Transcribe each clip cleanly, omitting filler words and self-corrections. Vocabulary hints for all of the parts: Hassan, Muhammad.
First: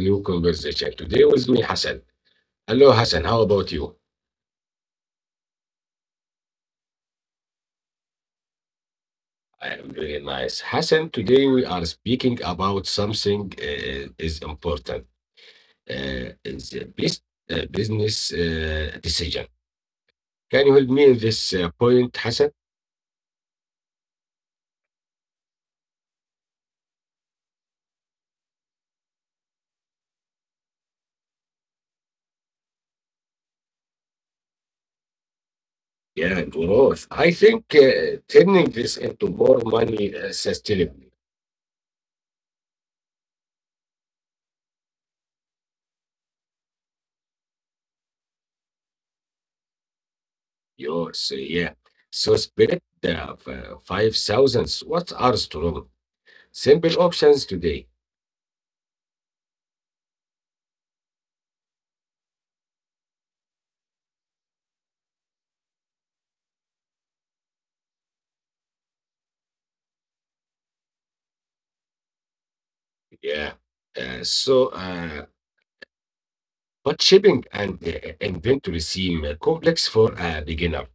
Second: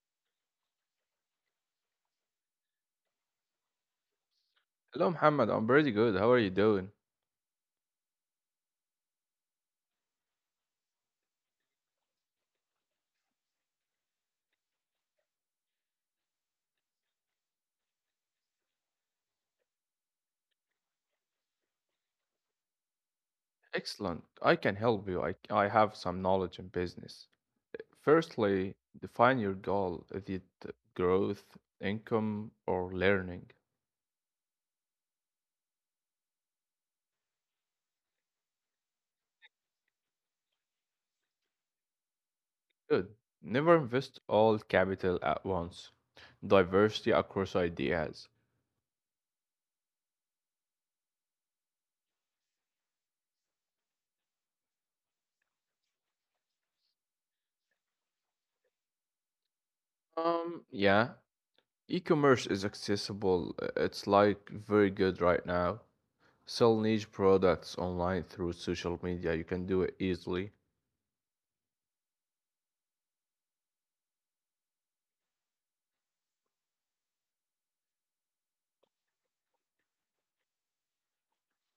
new conversation. Today with me Hassan. Hello Hassan, how about you? Hello, Muhammad. I'm pretty good. How are you doing? I am very nice. Hassan, today we are speaking about something is important. Is a business decision. Can you help me in this point, Hassan? Excellent. I can help you. I have some knowledge in business. Firstly, define your goal. Is it growth, income, or learning? Yeah, growth. I think turning this into more money sustainably. Good. Never invest all capital at once. Diversity across ideas. Yours, yeah. So spirit the five thousands. What are strong? Simple options today. Um, yeah, E-commerce is accessible. It's like very good right now. Sell niche products online through social media. You can do it easily. Yeah. Uh, so, uh, but shipping and inventory seem complex for a beginner,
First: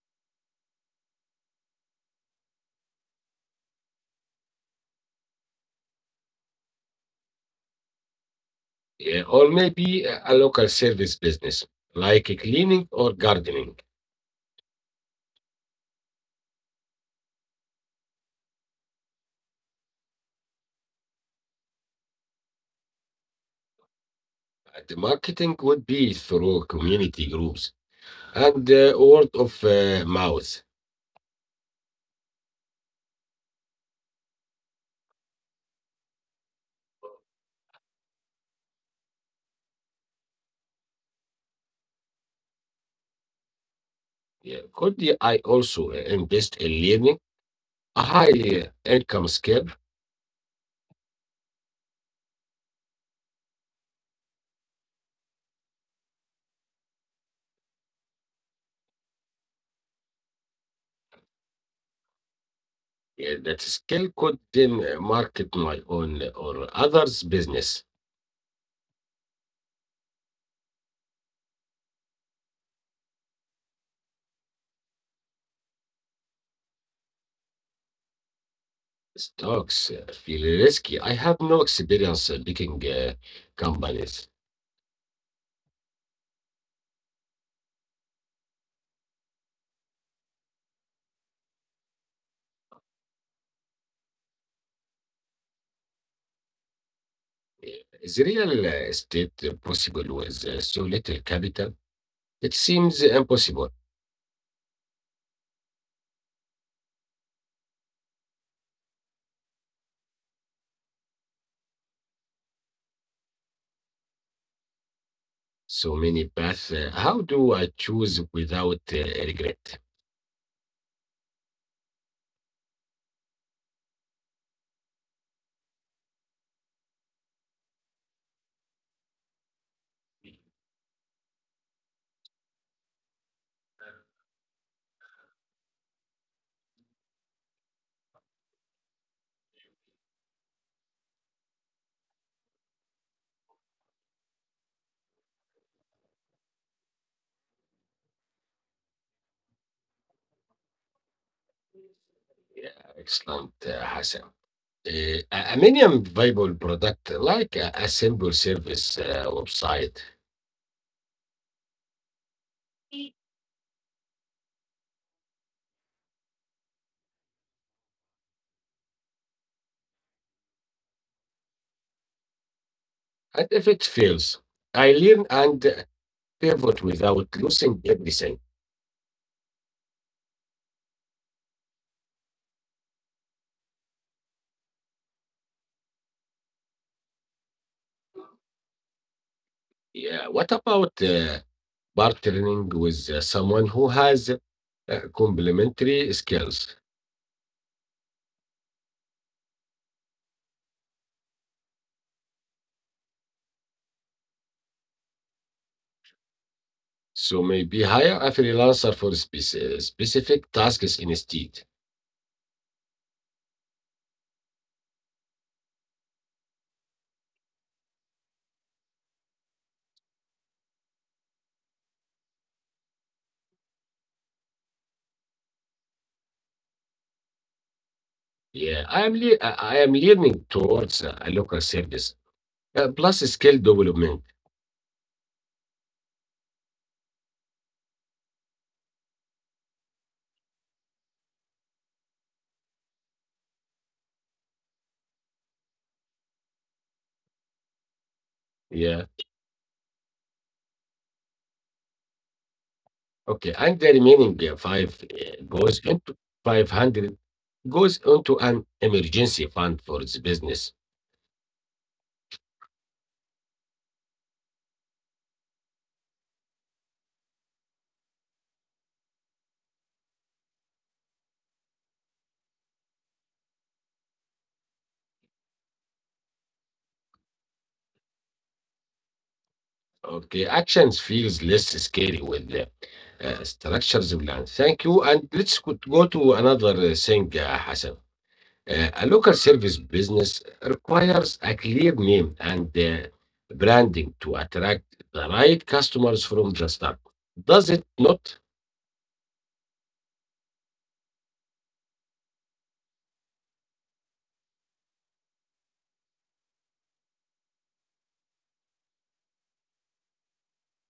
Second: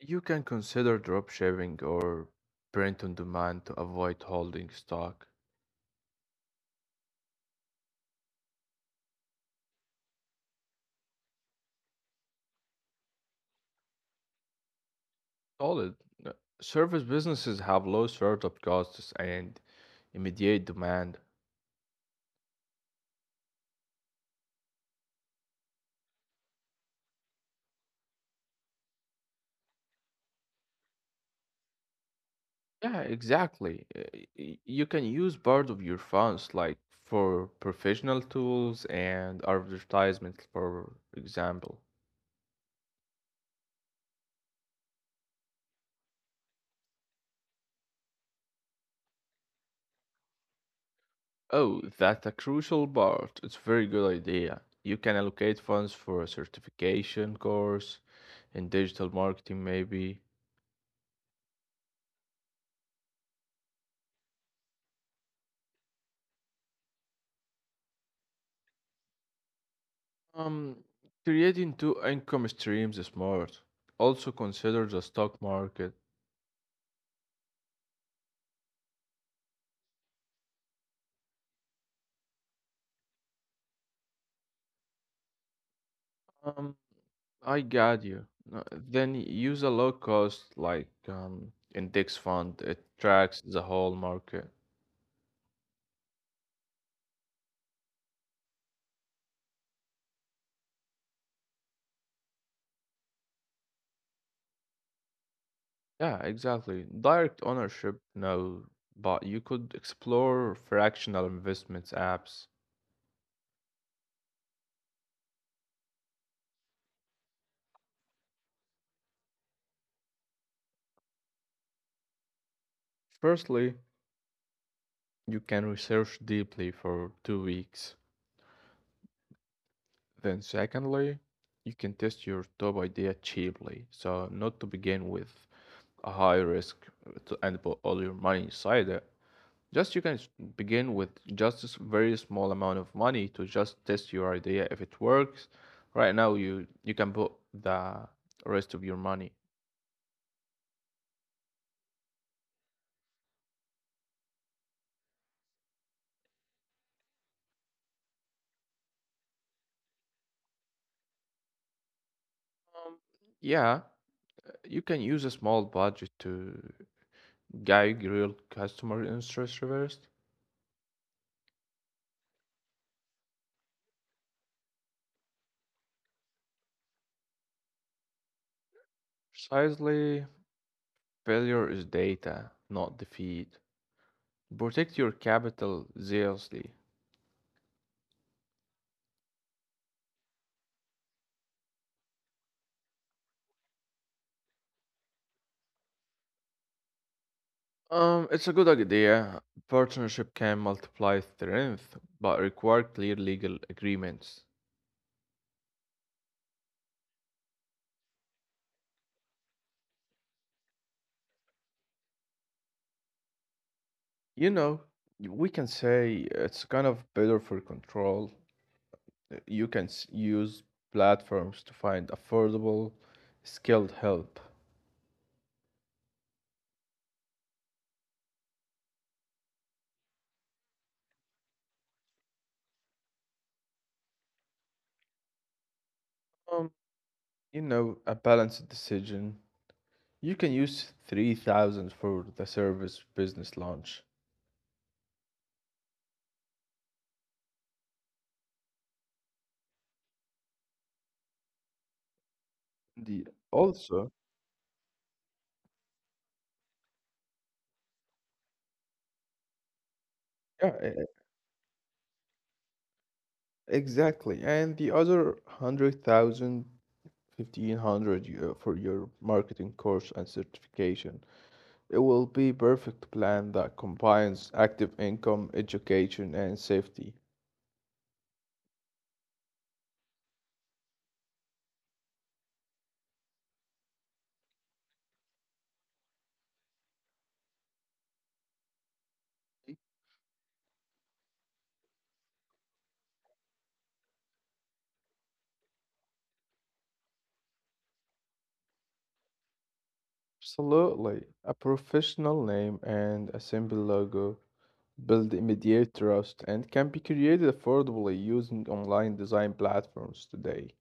You can consider drop shipping or print on demand to avoid holding stock. Or maybe a local service business like cleaning or gardening. Solid. Uh, Service businesses have low startup costs and immediate demand. The marketing would be through community groups and word of mouth. Yeah, exactly. You can use part of your funds like for professional tools and advertisements, for example. Yeah. I also invest in learning a high income skill? Oh, that's a crucial part. It's a very good idea. You can allocate funds for a certification course in digital marketing, maybe. Yeah, that skill could then market my own or others' business. Um, Creating 2 income streams is smart. Also consider the stock market. Stocks feel risky. I have no experience picking companies. Um, I got you. No, then use a low cost like index fund. It tracks the whole market. Uh, Is real estate possible with so little capital? It seems impossible. Yeah, exactly. Direct ownership, no, but you could explore fractional investments apps. So many paths. How do I choose without regret? Firstly, you can research deeply for 2 weeks. Then secondly, you can test your top idea cheaply, so not to begin with a high risk to end up all your money inside it. Just you can s- Begin with just very small amount of money to just test your idea if it works. Right now, you can put the rest of your money. Yeah, excellent Hassan. A minimum viable product like a simple service website. Yeah, you can use a small budget to guide real customer interest reversed. And if it fails, I learn and pivot without losing everything. Precisely, failure is data, not defeat. Protect your capital zealously. Yeah. What about partnering with someone who has complementary skills? It's a good idea. Partnership can multiply strength, but require clear legal agreements. So maybe hire a freelancer for specific tasks instead. You know, we can say it's kind of better for control. You can use platforms to find affordable, skilled help. Yeah, I am leaning towards a local service plus skill development. Um, you know, a balanced decision. You can use 3000 for the service business launch. Yeah. The Okay. And the also, remaining five goes into 500 goes into an emergency fund for the business. yeah, exactly. And the other 100,000 1500 for your marketing course and certification. It will be perfect plan that combines active income, education, and safety. Okay, actions feels less scary with the structures plan. Thank you, and let's go to another thing Hassan. A local service business requires a clear name and branding to attract the right customers from the start. Does it not? Absolutely. A professional name and a simple logo build immediate trust and can be created affordably using online design platforms today.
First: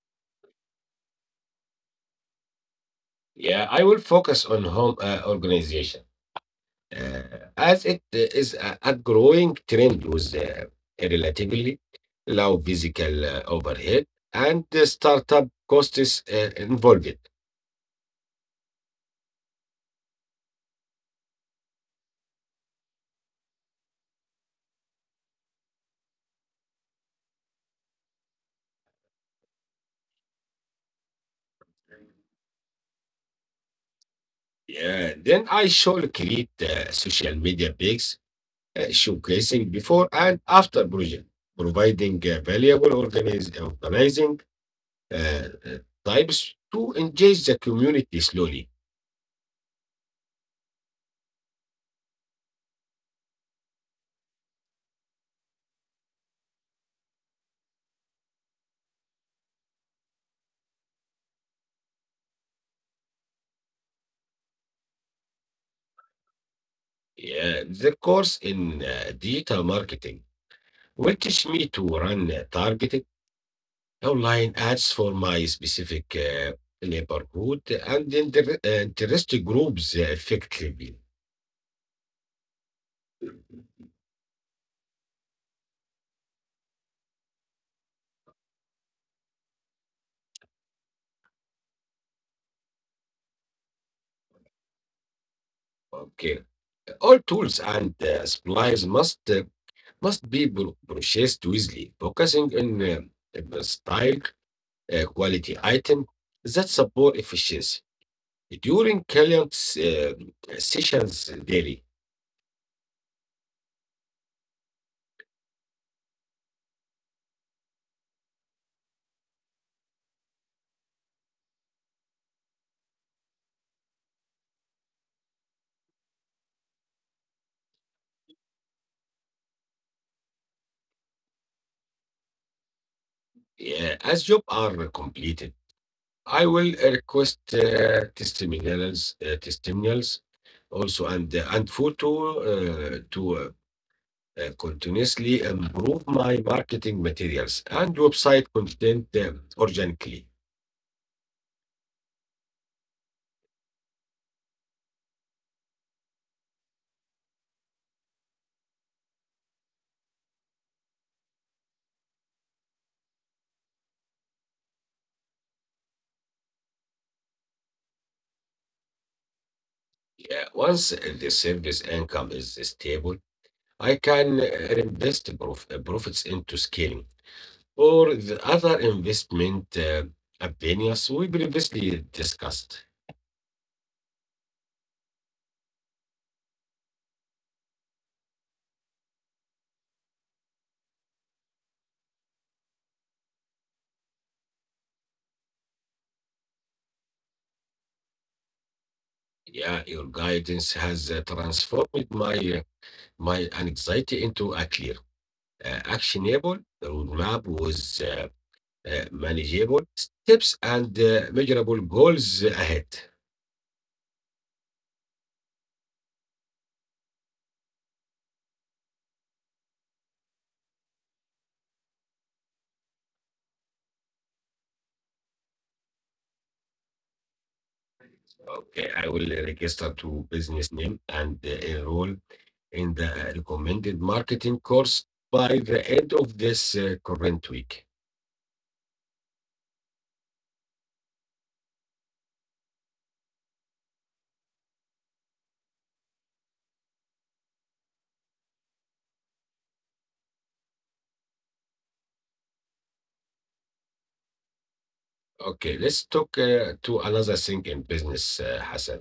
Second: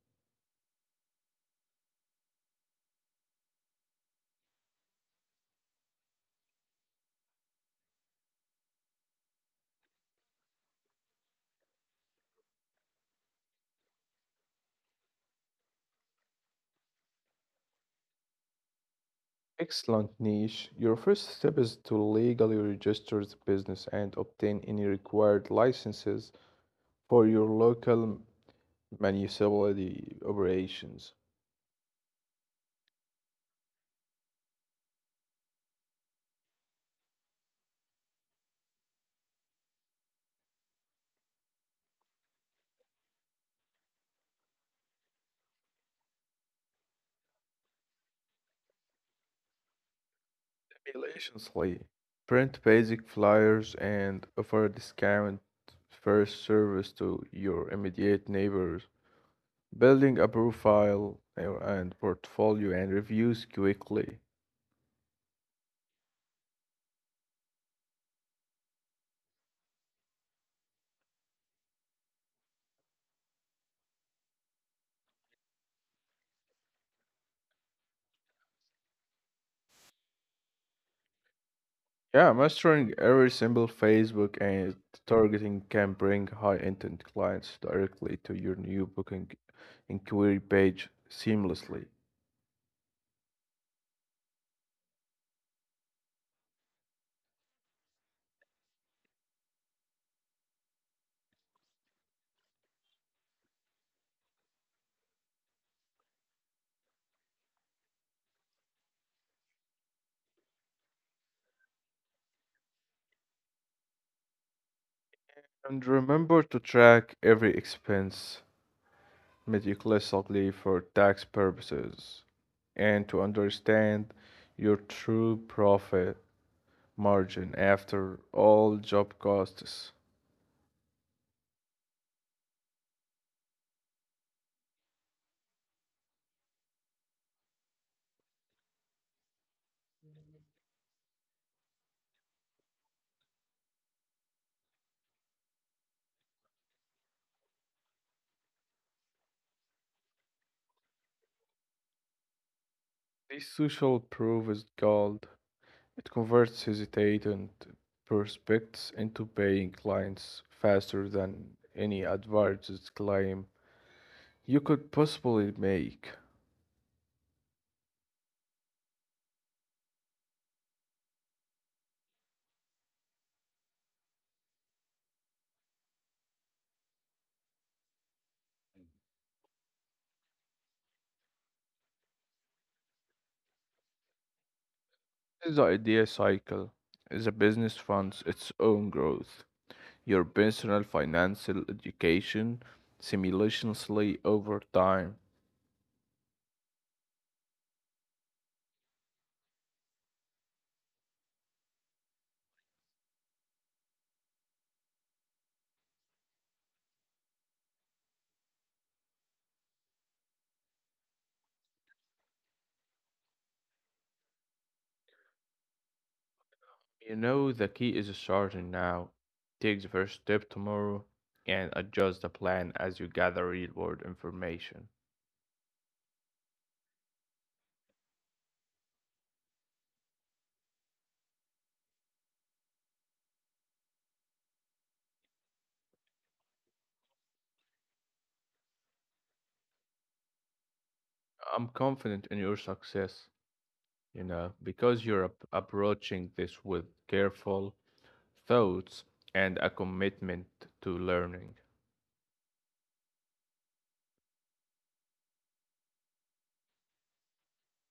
Yeah, I will focus on home organization, uh, as it is a growing trend with relatively low physical overhead and the startup costs involved. Excellent niche. Your first step is to legally register the business and obtain any required licenses for your local municipality operations. Yeah, then I shall create social media pages showcasing before and after project, providing valuable organizing types to engage the community slowly. Simultaneously, print basic flyers and offer a discount first service to your immediate neighbors, building a profile and portfolio and reviews quickly. Yeah, the course in digital marketing will teach me to run targeted online ads for my specific neighborhood and interest groups effectively. Yeah, mastering every single Facebook and targeting can bring high intent clients directly to your new booking inquiry page seamlessly. Okay, all tools and supplies must be purchased wisely, focusing on style, quality item that support efficiency. During clients' sessions daily, And remember to track every expense meticulously for tax purposes and to understand your true profit margin after all job costs. As jobs are completed. I will request testimonials also, and photo to continuously improve my marketing materials and website content organically. This social proof is gold. It converts hesitant prospects into paying clients faster than any advertised claim you could possibly make. Yeah, once the service income is stable, I can reinvest profits into scaling for the other investment opinions we previously discussed. This idea cycle is a business funds its own growth. Your personal financial education simultaneously over time. Yeah, your guidance has transformed my anxiety into a clear, actionable roadmap with manageable steps and measurable goals ahead. You know the key is starting now. Take the first step tomorrow and adjust the plan as you gather real world information. Okay, I will register to business name and enroll in the recommended marketing course by the end of this current week. I'm confident in your success, you know, because you're approaching this with careful thoughts and a commitment to learning. Okay, let's talk to another thing in business Hassan.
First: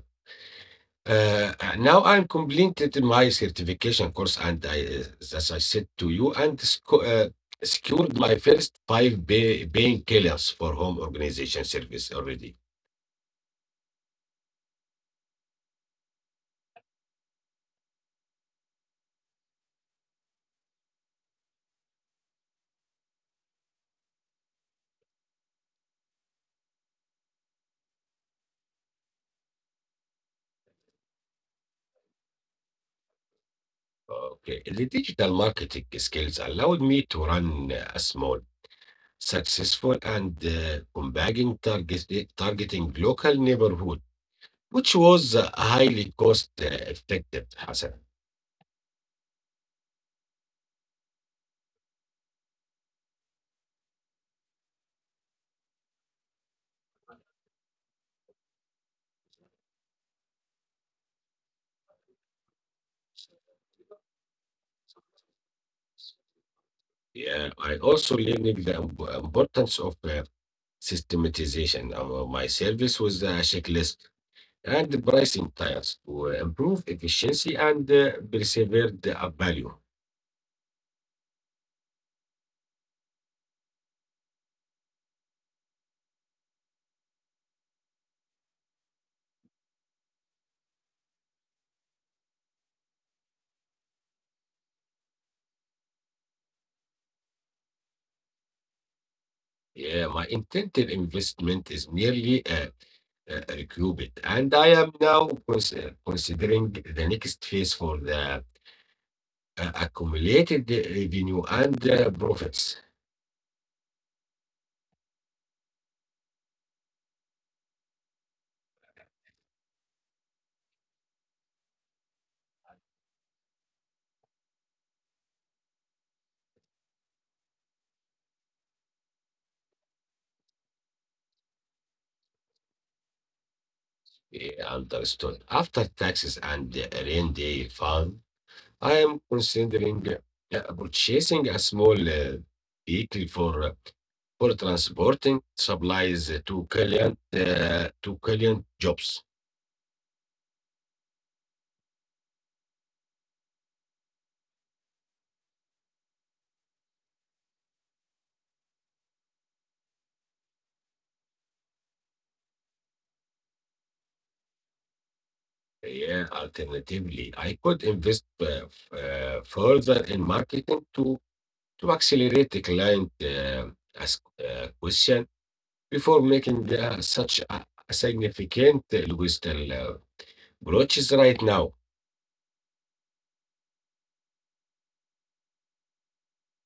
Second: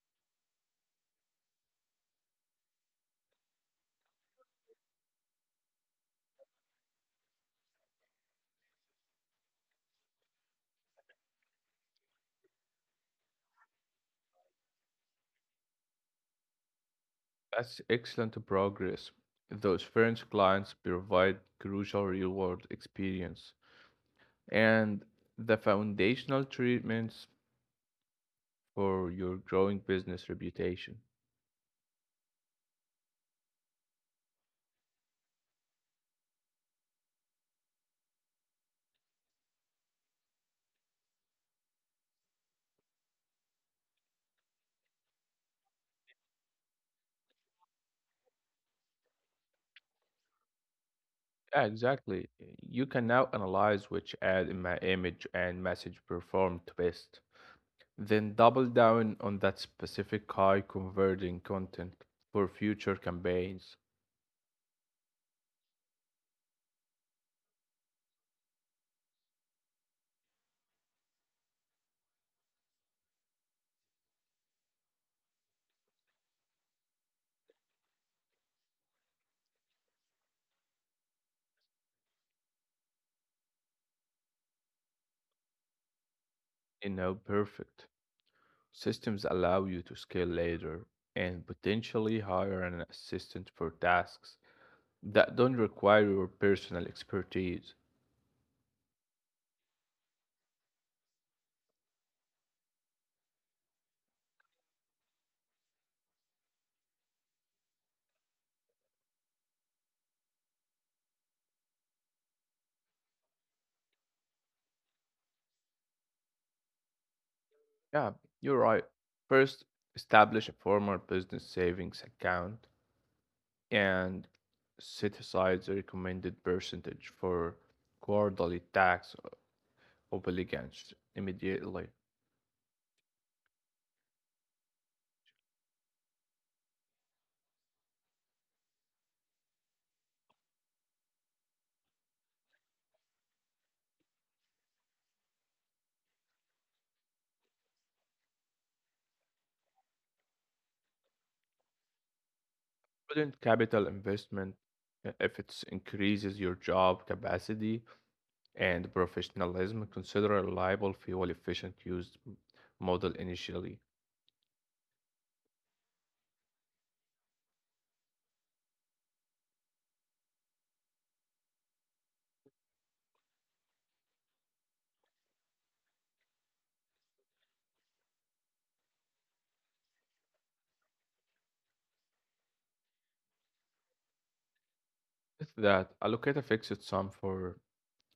Now I'm completed my certification course, and as I said to you, and secured my first five paying clients for home organization service already. That's excellent progress. Those first clients provide crucial real-world experience and the foundational treatments for your growing business reputation. Okay, the digital marketing skills allowed me to run a small successful and combating targeting local neighborhood, which was highly cost effective, Hassan. Yeah, exactly. You can now analyze which ad image and message performed best, then double down on that specific high converting content for future campaigns. Yeah, I also learned the importance of systematization. My service was a checklist and the pricing tiers to improve efficiency and preserve the value. You know, perfect. Systems allow you to scale later and potentially hire an assistant for tasks that don't require your personal expertise. Yeah, my intended investment is nearly qubit. And I am now considering the next phase for the accumulated revenue and profits. Yeah, you're right. First, establish a formal business savings account and set aside the recommended percentage for quarterly tax obligations immediately. Understood. After taxes and the rain day fund, I am considering purchasing a small vehicle for transporting supplies to client jobs. Prudent capital investment, if it increases your job capacity and professionalism, consider a reliable, fuel efficient model initially. Yeah, alternatively, I could invest further in marketing to accelerate the client ask question before making such a significant linguistic approaches right now. With that, allocate a fixed sum for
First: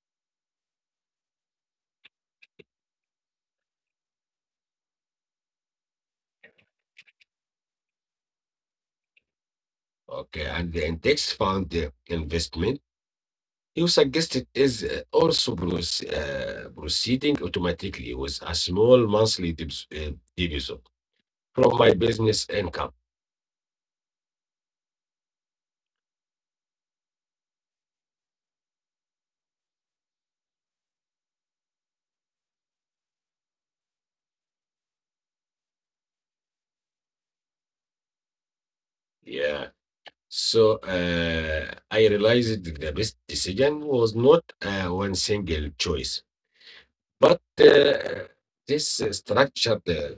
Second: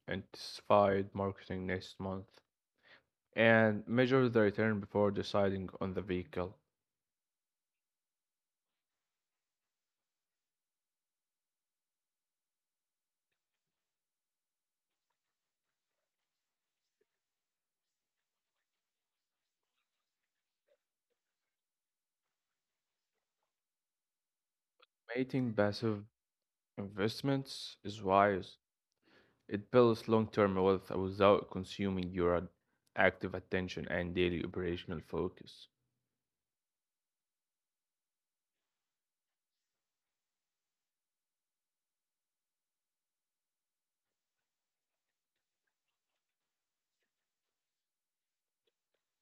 intensified marketing next month and measure the return before deciding on the vehicle. Okay, and the index fund investment you suggested is also proceeding automatically with a small monthly division from my business income. Making passive investments is wise. It builds long term wealth without consuming your active attention and daily operational focus. Yeah. So I realized the best decision was not one single choice, but this structured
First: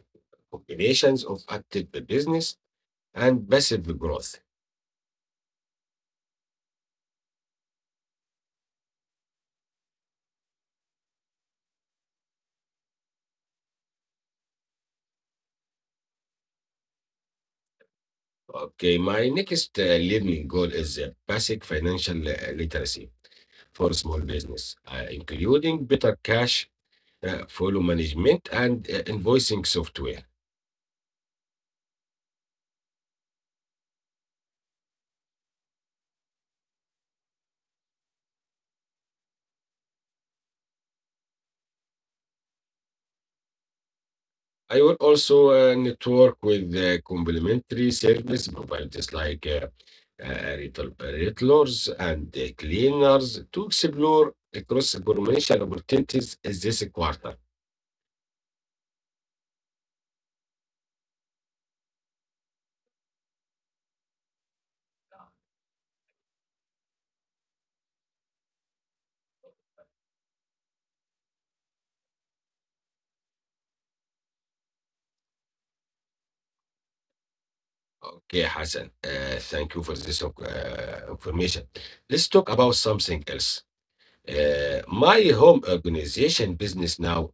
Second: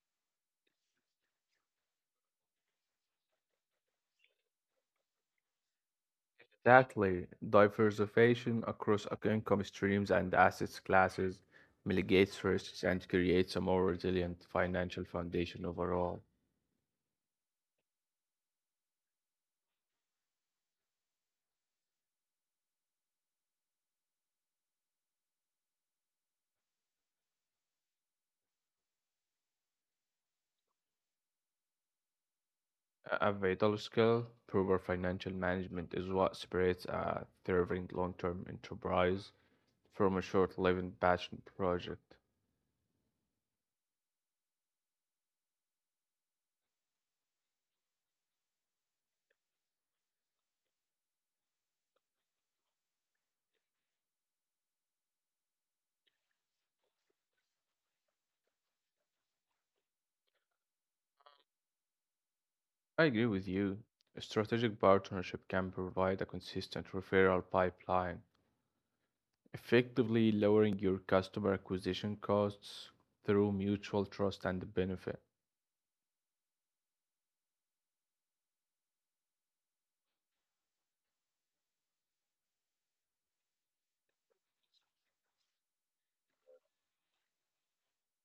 combinations of active business and passive growth. Exactly. Diversification across income streams and assets classes mitigates risks and creates a more resilient financial foundation overall. Okay, my next learning goal is basic financial literacy for small business, including better cash flow management and invoicing software. A vital skill, proper financial management is what separates a thriving long-term enterprise from a short-lived passion project. I will also network with complementary service providers like retailers and cleaners to explore cross information opportunities is this quarter. I agree with you. A strategic partnership can provide a consistent referral pipeline effectively lowering your customer acquisition costs through mutual trust and benefit. Okay, Hassan thank you for this information. Let's talk about something else. My home organization business now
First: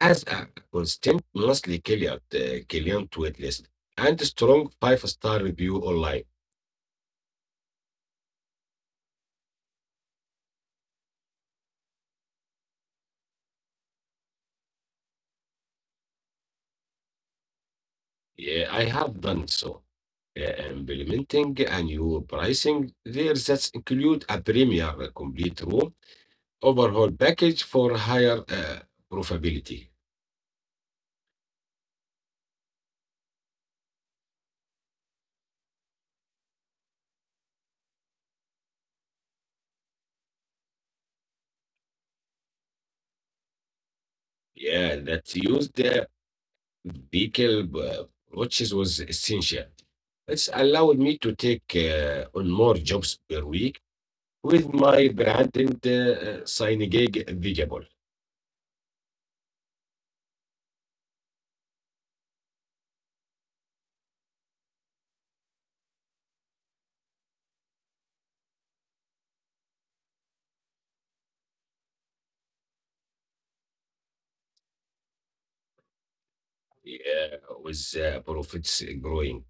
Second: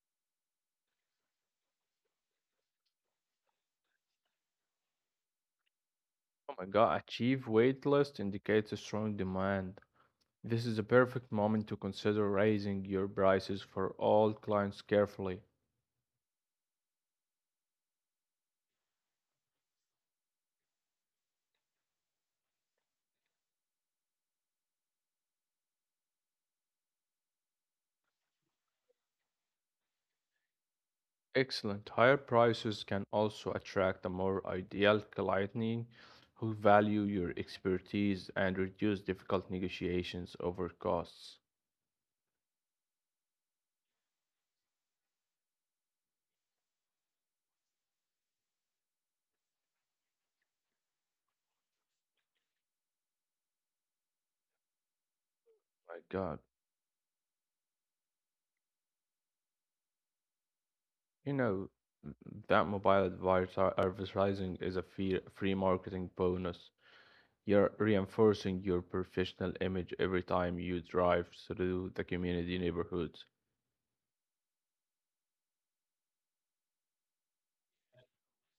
has a constant monthly client wait list and a strong five-star review online. Oh my god, achieve waitlist indicates a strong demand. This is a perfect moment to consider raising your prices for all clients carefully. Yeah, I have done so. Implementing a new pricing there that include a premier complete room overhaul package for higher profitability. Excellent. Higher prices can also attract a more ideal client who value your expertise and reduce difficult negotiations over costs. Yeah, that used the vehicle watches was essential. It's allowed me to take on more jobs per week with my brand and My signing god. gig visible. You know, that mobile advertising is a free marketing bonus. You're reinforcing your professional image every time you drive through the community neighborhoods. Yeah, with profits growing.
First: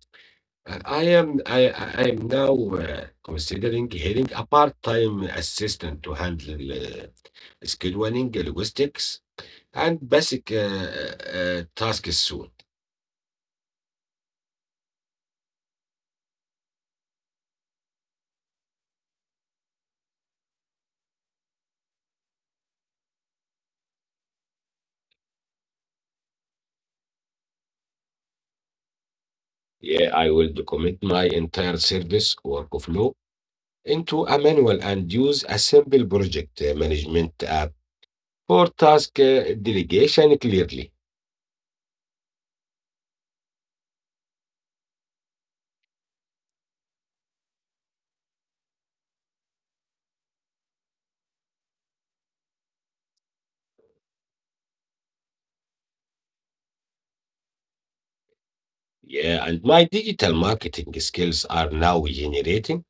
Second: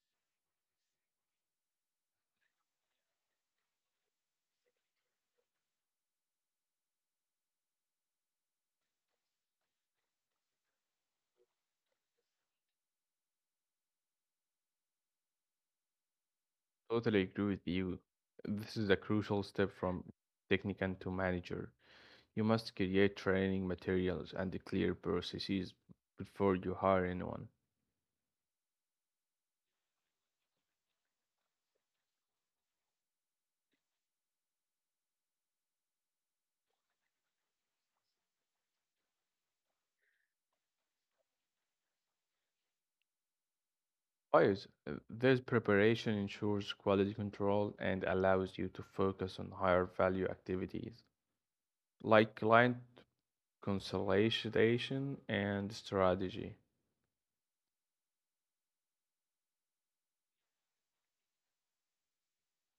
I am now considering hiring a part-time assistant to handle scheduling, logistics, and basic tasks soon. Totally agree with you. This is a crucial step from technician to manager. You must create training materials and clear processes before you hire anyone. Yeah, I will document my entire service workflow into a manual and use a simple project management app for task delegation clearly. Guys, this preparation ensures quality control and allows you to focus on higher value activities like client consolidation and strategy. Yeah, and my digital marketing skills are now generating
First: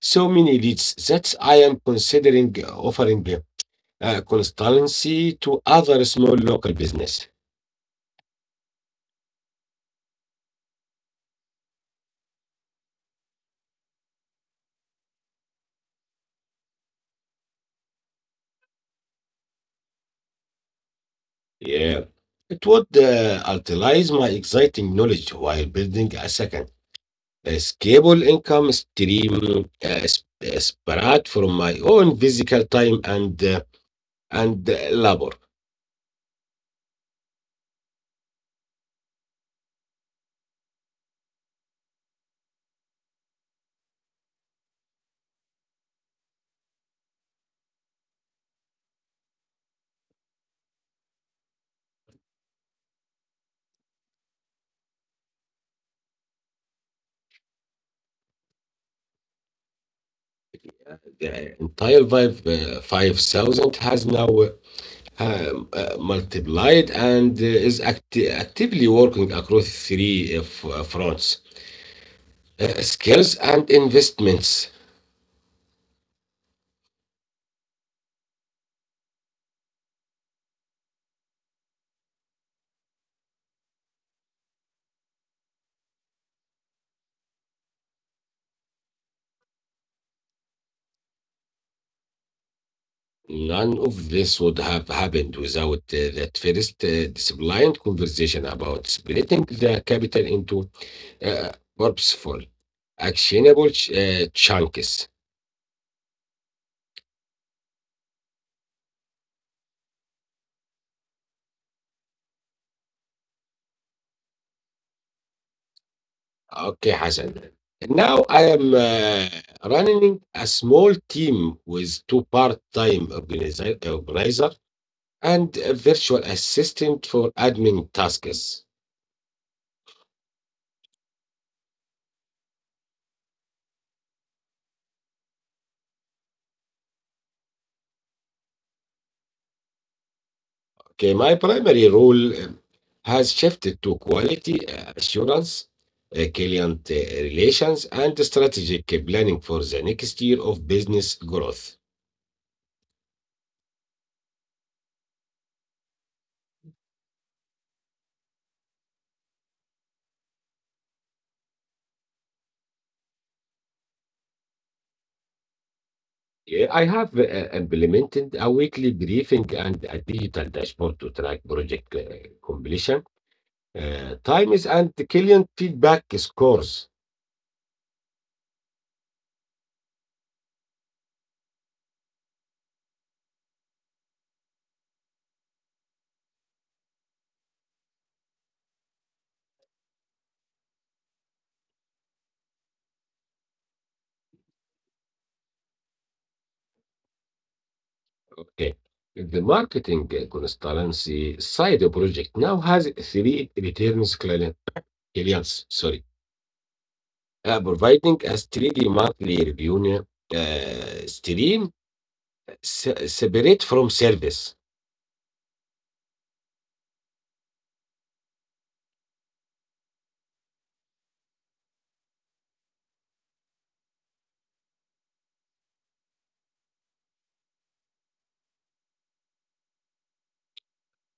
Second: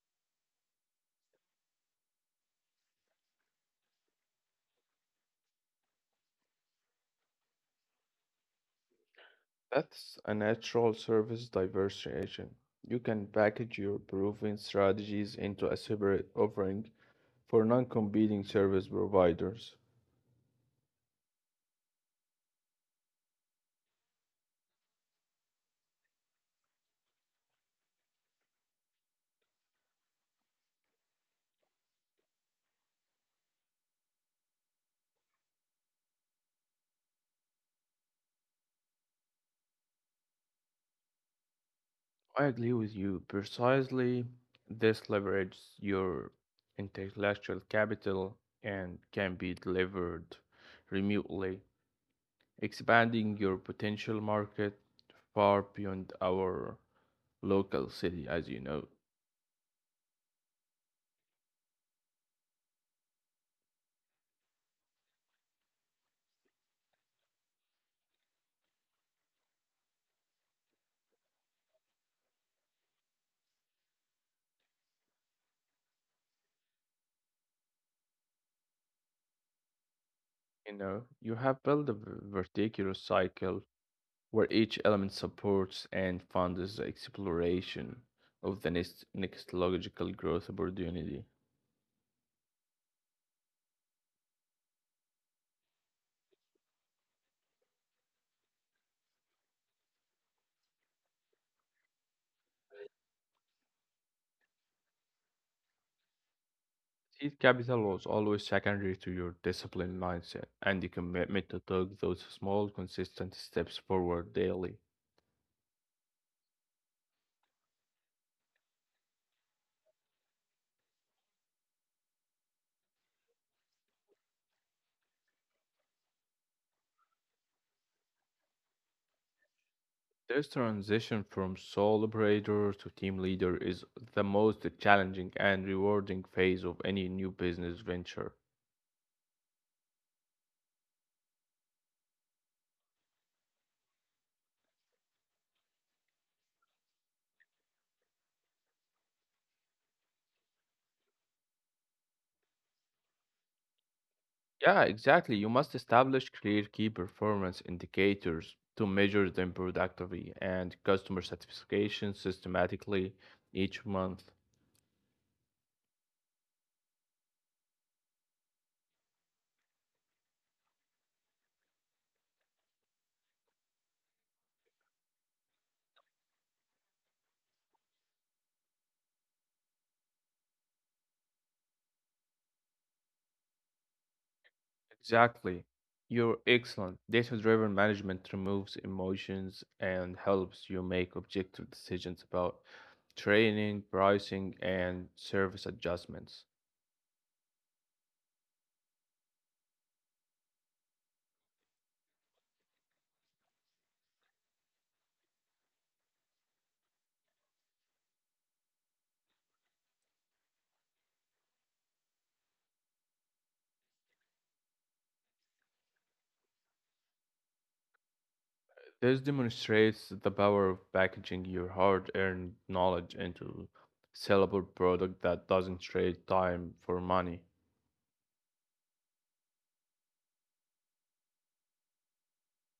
so many leads that I am considering offering consultancy to other small local business. That's a natural service diversification. You can package your proven strategies into a separate offering for non competing service providers. Yeah. It would utilize my exciting knowledge while building a scalable income stream spread from my own physical time and labor. I agree with you precisely. This leverages your intellectual capital and can be delivered remotely, expanding your potential market far beyond our local city, as you know. The entire 5,000 has now multiplied and is actively working across three fronts: skills and investments. You know, you have built a vertical cycle where each element supports and funds the exploration of the next logical growth opportunity. None of this would have happened without that first disciplined conversation about splitting the capital into uh, purposeful, actionable chunks. Seed capital was always secondary to your discipline mindset and the commitment to take those small, consistent steps forward daily. Okay, Hassan. Now I am running a small team with two part-time organizer and a virtual assistant for admin tasks. This transition from sole operator to team leader is the most challenging and rewarding phase of any new business venture. Okay, my primary role has shifted to quality assurance, client relations, and strategic planning for the next year of business growth. Yeah, exactly. You must establish clear key performance indicators to measure them productively and customer satisfaction systematically each month. Yeah, I have implemented a weekly briefing and a digital dashboard to track project completion, times, and the client feedback scores. Exactly. You're excellent. Data-driven management removes emotions and helps you make objective decisions about training, pricing, and service adjustments. Okay. The marketing consultancy side of project now has three returns clients. Sorry. Providing a steady monthly revenue stream separate from service. This demonstrates the power of packaging your hard-earned knowledge into sellable product that doesn't trade time for money.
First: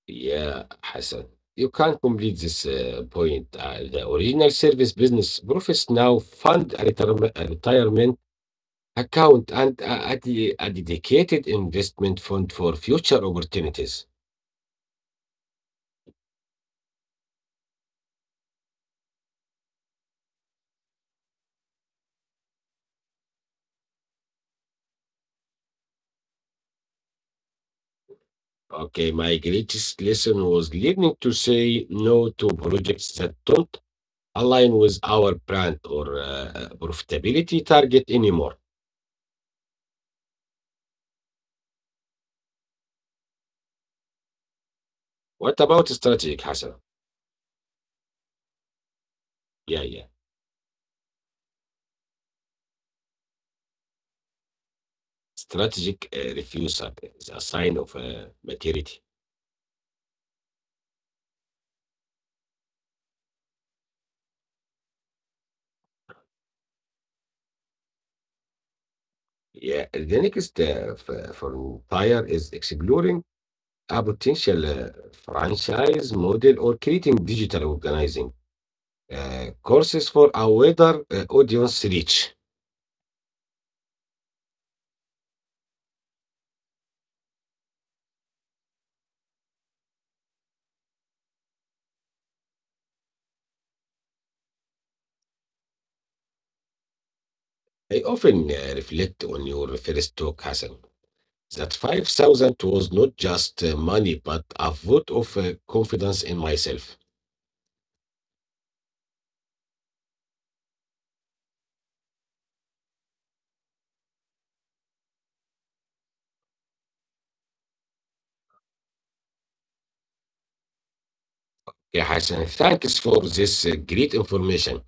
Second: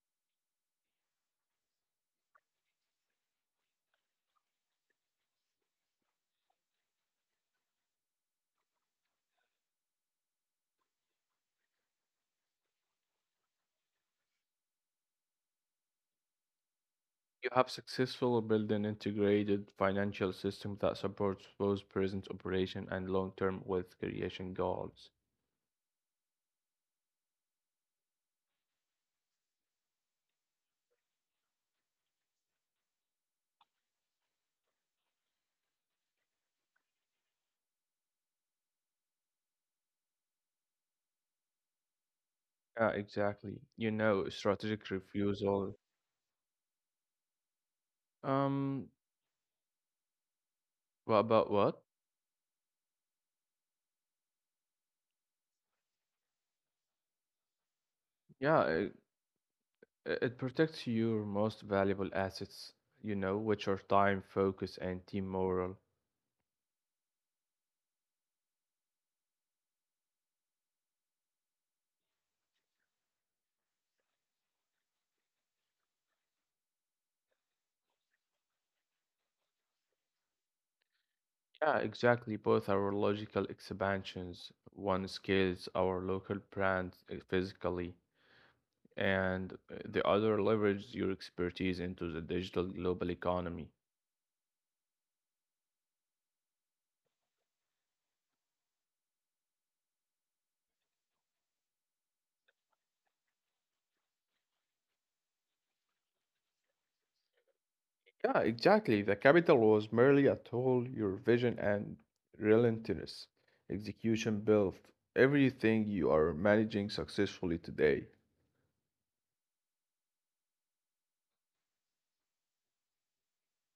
Yeah, Hassan, you can complete this point. The original service business profits now fund a retirement account and a dedicated investment fund for future opportunities. You have successfully built an integrated financial system that supports both present operation and long-term wealth creation goals. Okay, my greatest lesson was learning to say no to projects that don't align with our brand or profitability target anymore. Yeah, exactly. You know, What about strategic strategic, Hassan? refusal. Yeah, yeah. Um, what about what? Strategic refusal is a sign of maturity. Yeah, it protects your most valuable assets, you know, which are time, focus, and team morale. Yeah, the next frontier is exploring a potential franchise model or creating digital organizing courses for a wider audience reach. Yeah, exactly. Both are logical expansions. One scales our local brand physically, and the other leverages your expertise into the digital global economy. I often reflect on your first talk, Hassan, that 5,000 was not just money, but a vote of confidence in myself. Yeah, exactly. The capital was merely a tool, your vision and relentless execution built everything you are managing successfully today. Yeah, Hassan, thanks for this great information.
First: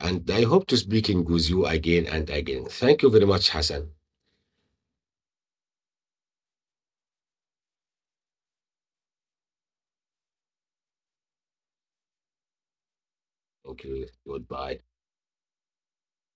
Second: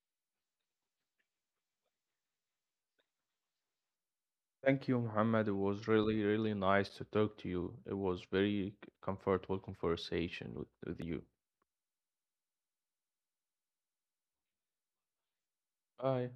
And I hope to speaking with you again and again. Thank you very much, Hassan. Thank you, Muhammad. It was really, really nice to talk to you. It was very comfortable conversation with you. Thank you. Goodbye. Bye.